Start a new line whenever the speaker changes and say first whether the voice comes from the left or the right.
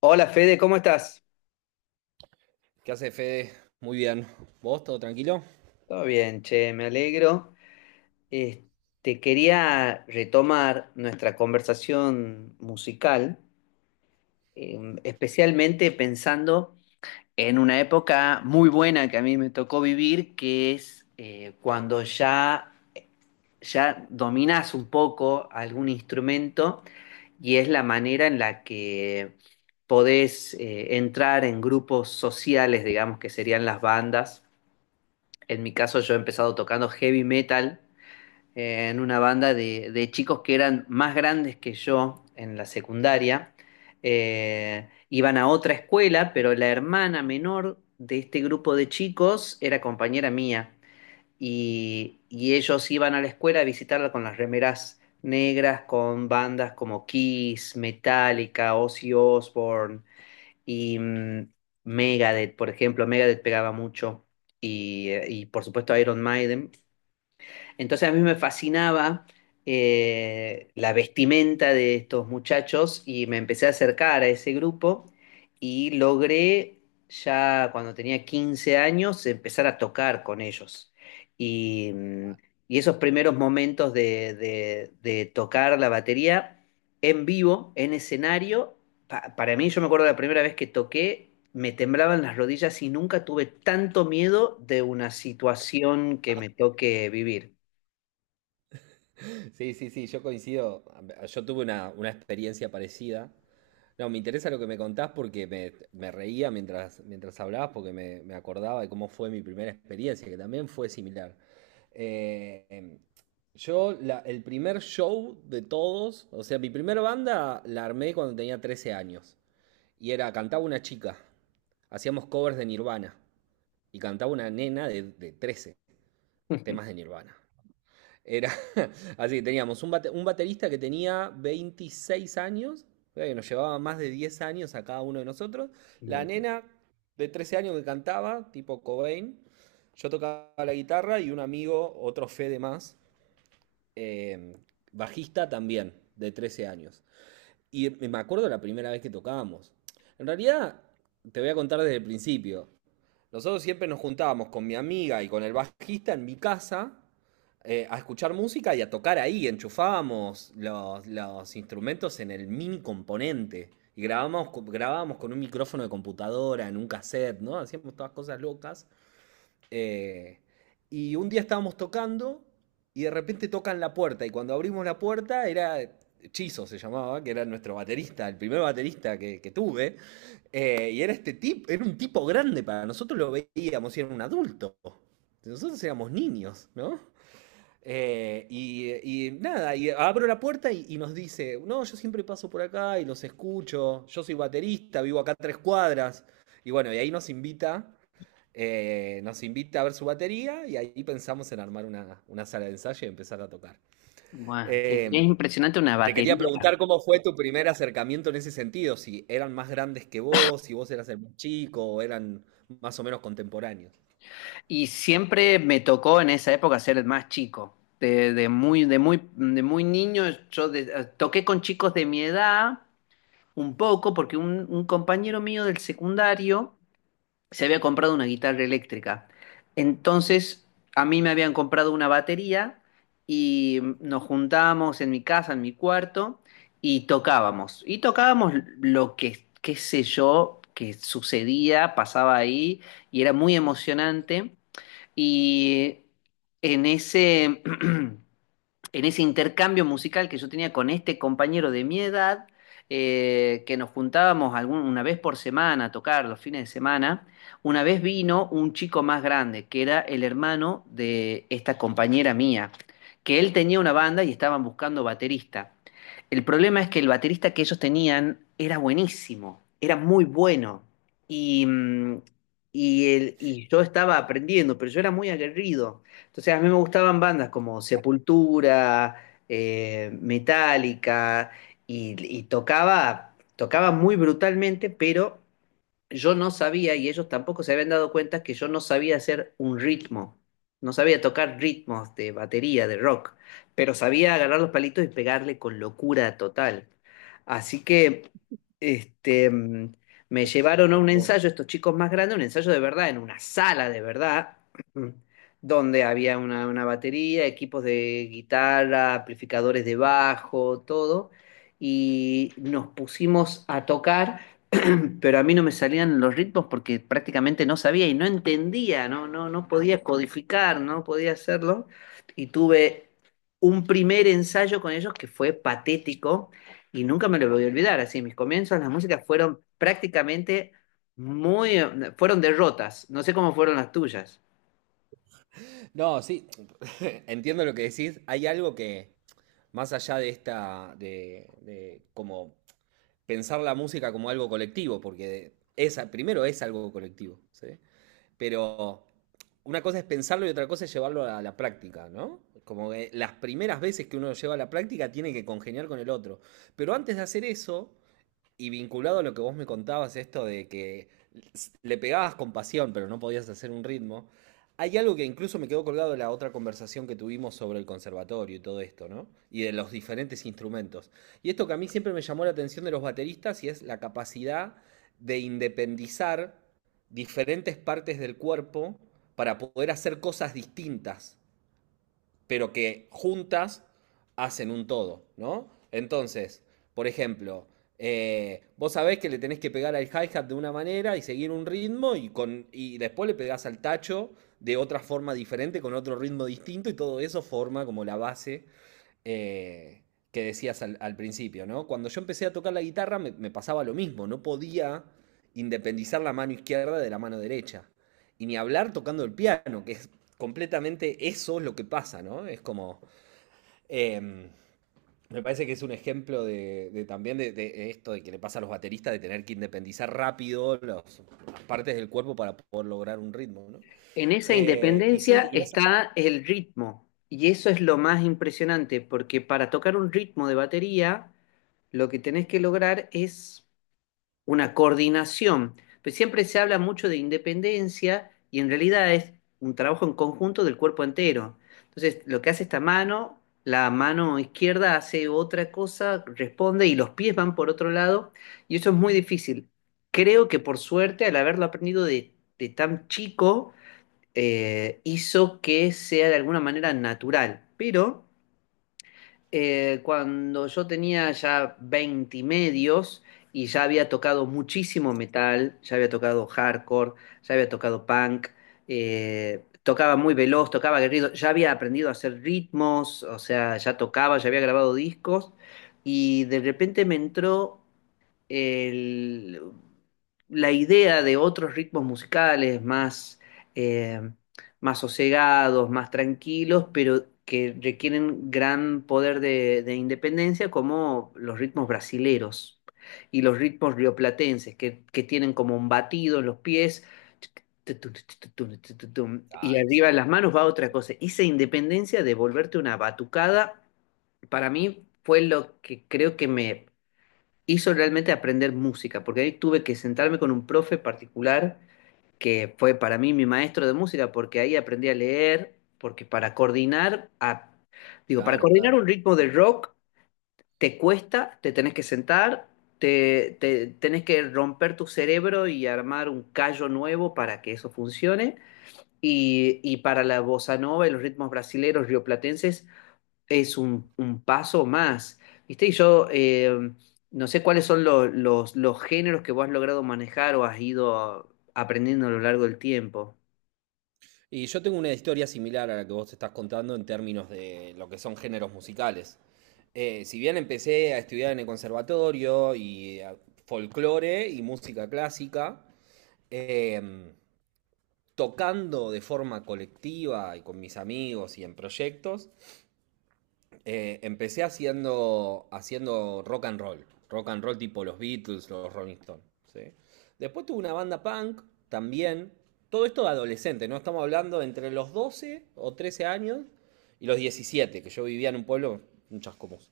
left: Hola Fede, ¿cómo estás?
right: ¿Qué hace Fede? Muy bien. ¿Vos todo tranquilo?
left: Todo bien, che, me alegro. Eh, Te quería retomar nuestra conversación musical, especialmente pensando en una época muy buena que a mí me tocó vivir, que es cuando ya dominás un poco algún instrumento y es la manera en la que podés entrar en grupos sociales, digamos que serían las bandas. En mi caso yo he empezado tocando heavy metal en una banda de chicos que eran más grandes que yo en la secundaria. Iban a otra escuela, pero la hermana menor de este grupo de chicos era compañera mía. Y ellos iban a la escuela a visitarla con las remeras negras, con bandas como Kiss, Metallica, Ozzy Osbourne, y mm, Megadeth, por ejemplo, Megadeth pegaba mucho. Y por supuesto Iron Maiden, entonces a mí me fascinaba la vestimenta de estos muchachos y me empecé a acercar a ese grupo y logré ya cuando tenía 15 años empezar a tocar con ellos. Y, mm, y esos primeros momentos de tocar la batería en vivo, en escenario, para mí yo me acuerdo la primera vez que toqué. Me temblaban las rodillas y nunca tuve tanto miedo de una situación que me toque vivir.
right: Sí, sí, sí, yo coincido. Yo tuve una experiencia parecida. No, me interesa lo que me contás porque me reía mientras hablabas, porque me acordaba de cómo fue mi primera experiencia, que también fue similar. Eh, em, yo, el primer show de todos, o sea, mi primera banda la armé cuando tenía 13 años. Y era, cantaba una chica. Hacíamos covers de Nirvana. Y cantaba una nena de 13 temas de Nirvana. Era así, teníamos un baterista que tenía 26 años, o sea, que nos llevaba más de 10 años a cada uno de nosotros, la
left: Involucrado.
right: nena de 13 años que cantaba, tipo Cobain, yo tocaba la guitarra y un amigo, otro Fede más, eh, bajista también, de 13 años. Y me acuerdo la primera vez que tocábamos. En realidad, te voy a contar desde el principio. Nosotros siempre nos juntábamos con mi amiga y con el bajista en mi casa a escuchar música y a tocar ahí. Enchufábamos los instrumentos en el mini componente y grabábamos, grabábamos con un micrófono de computadora, en un cassette, ¿no? Hacíamos todas cosas locas eh, y un día estábamos tocando y de repente tocan la puerta. Y cuando abrimos la puerta era Chizo, se llamaba, que era nuestro baterista, el primer baterista que tuve. Y era este tipo, era un tipo grande para nosotros, lo veíamos y era un adulto. Nosotros éramos niños, ¿no? Y nada, y abro la puerta y nos dice, no, yo siempre paso por acá y los escucho, yo soy baterista, vivo acá a tres cuadras. Y bueno, y ahí nos invita, nos invita a ver su batería y ahí pensamos en armar una sala de ensayo y empezar a tocar.
left: Buah, qué
right: Eh,
left: impresionante una
right: Te quería
left: batería.
right: preguntar cómo fue tu primer acercamiento en ese sentido, si eran más grandes que vos, si vos eras el más chico o eran más o menos contemporáneos.
left: Y siempre me tocó en esa época ser el más chico. De muy niño, toqué con chicos de mi edad un poco, porque un compañero mío del secundario se había comprado una guitarra eléctrica. Entonces, a mí me habían comprado una batería y nos juntábamos en mi casa, en mi cuarto, y tocábamos. Y tocábamos lo que, qué sé yo, que sucedía, pasaba ahí, y era muy emocionante. Y en ese... en ese intercambio musical que yo tenía con este compañero de mi edad, que nos juntábamos una vez por semana a tocar los fines de semana, una vez vino un chico más grande, que era el hermano de esta compañera mía, que él tenía una banda y estaban buscando baterista. El problema es que el baterista que ellos tenían era buenísimo, era muy bueno. Y, mm, y yo estaba aprendiendo, pero yo era muy aguerrido. Entonces a mí me gustaban bandas como Sepultura, Metallica, y tocaba muy brutalmente, pero yo no sabía y ellos tampoco se habían dado cuenta que yo no sabía hacer un ritmo, no sabía tocar ritmos de batería, de rock, pero sabía agarrar los palitos y pegarle con locura total. Así que este, mm, me llevaron a un
right: Con vos.
left: ensayo, estos chicos más grandes, un ensayo de verdad, en una sala de verdad, donde había una batería, equipos de guitarra, amplificadores de bajo, todo, y nos pusimos a tocar, pero a mí no me salían los ritmos porque prácticamente no sabía y no entendía, no podía codificar, no podía hacerlo. Y tuve un primer ensayo con ellos que fue patético y nunca me lo voy a olvidar. Así, mis comienzos, las músicas fueron prácticamente muy, fueron derrotas. No sé cómo fueron las tuyas.
right: No, sí, entiendo lo que decís. Hay algo que, más allá de esta, de como pensar la música como algo colectivo, porque es, primero es algo colectivo, ¿sí? Pero una cosa es pensarlo y otra cosa es llevarlo a la práctica, ¿no? Como que las primeras veces que uno lo lleva a la práctica tiene que congeniar con el otro. Pero antes de hacer eso, y vinculado a lo que vos me contabas, esto de que le pegabas con pasión, pero no podías hacer un ritmo, hay algo que incluso me quedó colgado de la otra conversación que tuvimos sobre el conservatorio y todo esto, ¿no? Y de los diferentes instrumentos. Y esto que a mí siempre me llamó la atención de los bateristas y es la capacidad de independizar diferentes partes del cuerpo para poder hacer cosas distintas pero que juntas hacen un todo, ¿no? Entonces, por ejemplo, vos sabés que le tenés que pegar al hi-hat de una manera y seguir un ritmo y, y después le pegás al tacho de otra forma diferente, con otro ritmo distinto y todo eso forma como la base, eh, que decías al principio, ¿no? Cuando yo empecé a tocar la guitarra me pasaba lo mismo, no podía independizar la mano izquierda de la mano derecha. Y ni hablar tocando el piano, que es completamente eso es lo que pasa, ¿no? Es como... em, me parece que es un ejemplo de esto de que le pasa a los bateristas de tener que independizar rápido las partes del cuerpo para poder lograr un ritmo, ¿no?
left: En esa
right: Eh, y sí,
left: independencia
right: y esa-
left: está el ritmo y eso es lo más impresionante porque para tocar un ritmo de batería, lo que tenés que lograr es una coordinación. Pero siempre se habla mucho de independencia y en realidad es un trabajo en conjunto del cuerpo entero. Entonces, lo que hace esta mano, la mano izquierda hace otra cosa, responde y los pies van por otro lado y eso es muy difícil. Creo que por suerte, al haberlo aprendido de tan chico, hizo que sea de alguna manera natural, pero cuando yo tenía ya 20 y medios y ya había tocado muchísimo metal, ya había tocado hardcore, ya había tocado punk, tocaba muy veloz, tocaba aguerrido, ya había aprendido a hacer ritmos, o sea, ya tocaba, ya había grabado discos y de repente me entró el- la idea de otros ritmos musicales más, eh, más sosegados, más tranquilos, pero que requieren gran poder de independencia, como los ritmos brasileros y los ritmos rioplatenses, que tienen como un batido en los pies. Y
right: Claro,
left: arriba en
right: sí.
left: las manos
right: Sí,
left: va otra
right: sí.
left: cosa. Y esa independencia de volverte una batucada, para mí fue lo que creo que hizo realmente aprender música, porque ahí tuve que sentarme con un profe particular que fue para mí mi maestro de música, porque ahí aprendí a leer, porque para coordinar, digo, para
right: Claro,
left: coordinar
right: claro.
left: un ritmo de rock te cuesta, te tenés que sentar, tenés que romper tu cerebro y armar un callo nuevo para que eso funcione. Y para la bossa nova y los ritmos brasileños rioplatenses es un paso más, ¿viste? Y yo no sé cuáles son los géneros que vos has logrado manejar o has ido aprendiendo a lo largo del tiempo.
right: Y yo tengo una historia similar a la que vos estás contando en términos de lo que son géneros musicales. Si bien empecé a estudiar en el conservatorio folclore y música clásica, em, tocando de forma colectiva y con mis amigos y en proyectos, empecé haciendo rock and roll. Rock and roll tipo los Beatles, los Rolling Stones. ¿Sí? Después tuve una banda punk también. Todo esto de adolescente, ¿no? Estamos hablando de entre los 12 o 13 años y los 17 que yo vivía en un pueblo, un chascomús.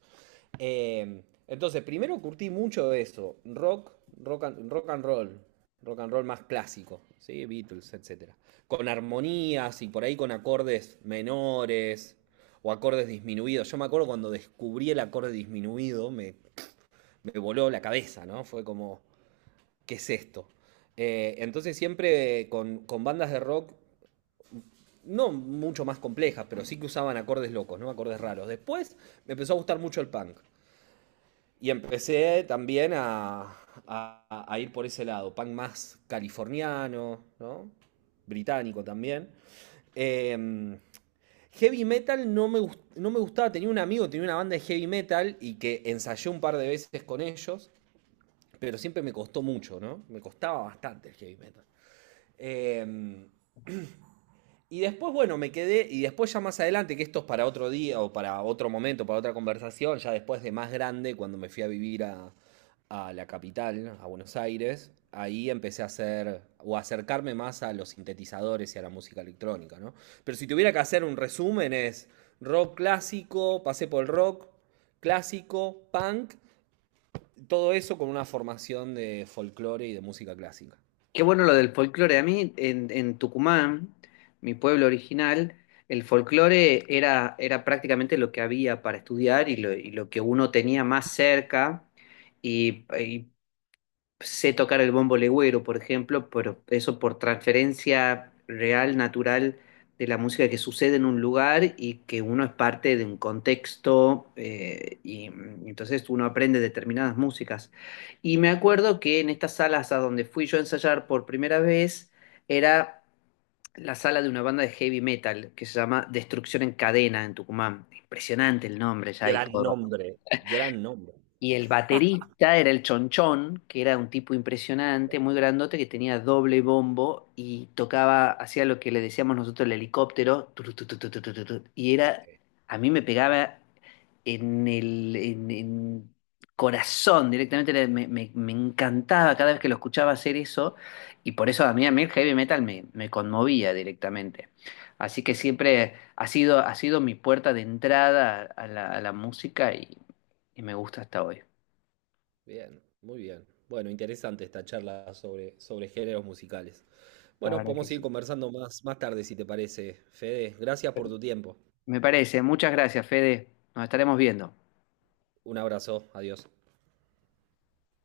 right: Entonces, primero curtí mucho de eso. Rock and roll. Rock and roll más clásico, ¿sí? Beatles, etcétera. Con armonías y por ahí con acordes menores, o acordes disminuidos. Yo me acuerdo cuando descubrí el acorde disminuido, me voló la cabeza, ¿no? Fue como, ¿qué es esto? Entonces siempre con bandas de rock, no mucho más complejas, pero sí que usaban acordes locos, ¿no? Acordes raros. Después me empezó a gustar mucho el punk. Y empecé también a ir por ese lado, punk más californiano, ¿no? Británico también. Eh, Heavy metal no me gustaba. Tenía un amigo, tenía una banda de heavy metal y que ensayé un par de veces con ellos, pero siempre me costó mucho, ¿no? Me costaba bastante el heavy metal. Em, y después, bueno, me quedé, y después ya más adelante, que esto es para otro día o para otro momento, para otra conversación, ya después de más grande, cuando me fui a vivir a la capital, a Buenos Aires, ahí empecé a hacer o a acercarme más a los sintetizadores y a la música electrónica, ¿no? Pero si tuviera que hacer un resumen es rock clásico, pasé por el rock clásico, punk, todo eso con una formación de folclore y de música clásica.
left: Qué bueno lo del folclore. A mí en Tucumán, mi pueblo original, el folclore era, era prácticamente lo que había para estudiar y lo que uno tenía más cerca. Y sé tocar el bombo legüero, por ejemplo, pero eso por transferencia real, natural de la música que sucede en un lugar y que uno es parte de un contexto entonces uno aprende determinadas músicas. Y me acuerdo que en estas salas a donde fui yo a ensayar por primera vez era la sala de una banda de heavy metal que se llama Destrucción en Cadena en Tucumán. Impresionante el nombre ya y
right: Gran
left: todo.
right: nombre, gran nombre.
left: Y el baterista era el Chonchón, que era un tipo impresionante, muy grandote, que tenía doble bombo y tocaba, hacía lo que le decíamos nosotros el helicóptero, turu, tu, tu, tu, tu, tu, tu, tu. Y era, a mí me pegaba en corazón directamente, me encantaba cada vez que lo escuchaba hacer eso, y por eso a mí el heavy metal me conmovía directamente. Así que siempre ha sido mi puerta de entrada a la música y me gusta hasta hoy.
right: Bien, muy bien. Bueno, interesante esta charla sobre, sobre géneros musicales.
left: La
right: Bueno,
left: verdad que
right: podemos seguir
left: sí.
right: conversando más tarde si te parece. Fede, gracias por tu tiempo.
left: Me parece. Muchas gracias, Fede. Nos estaremos viendo.
right: Un abrazo, adiós.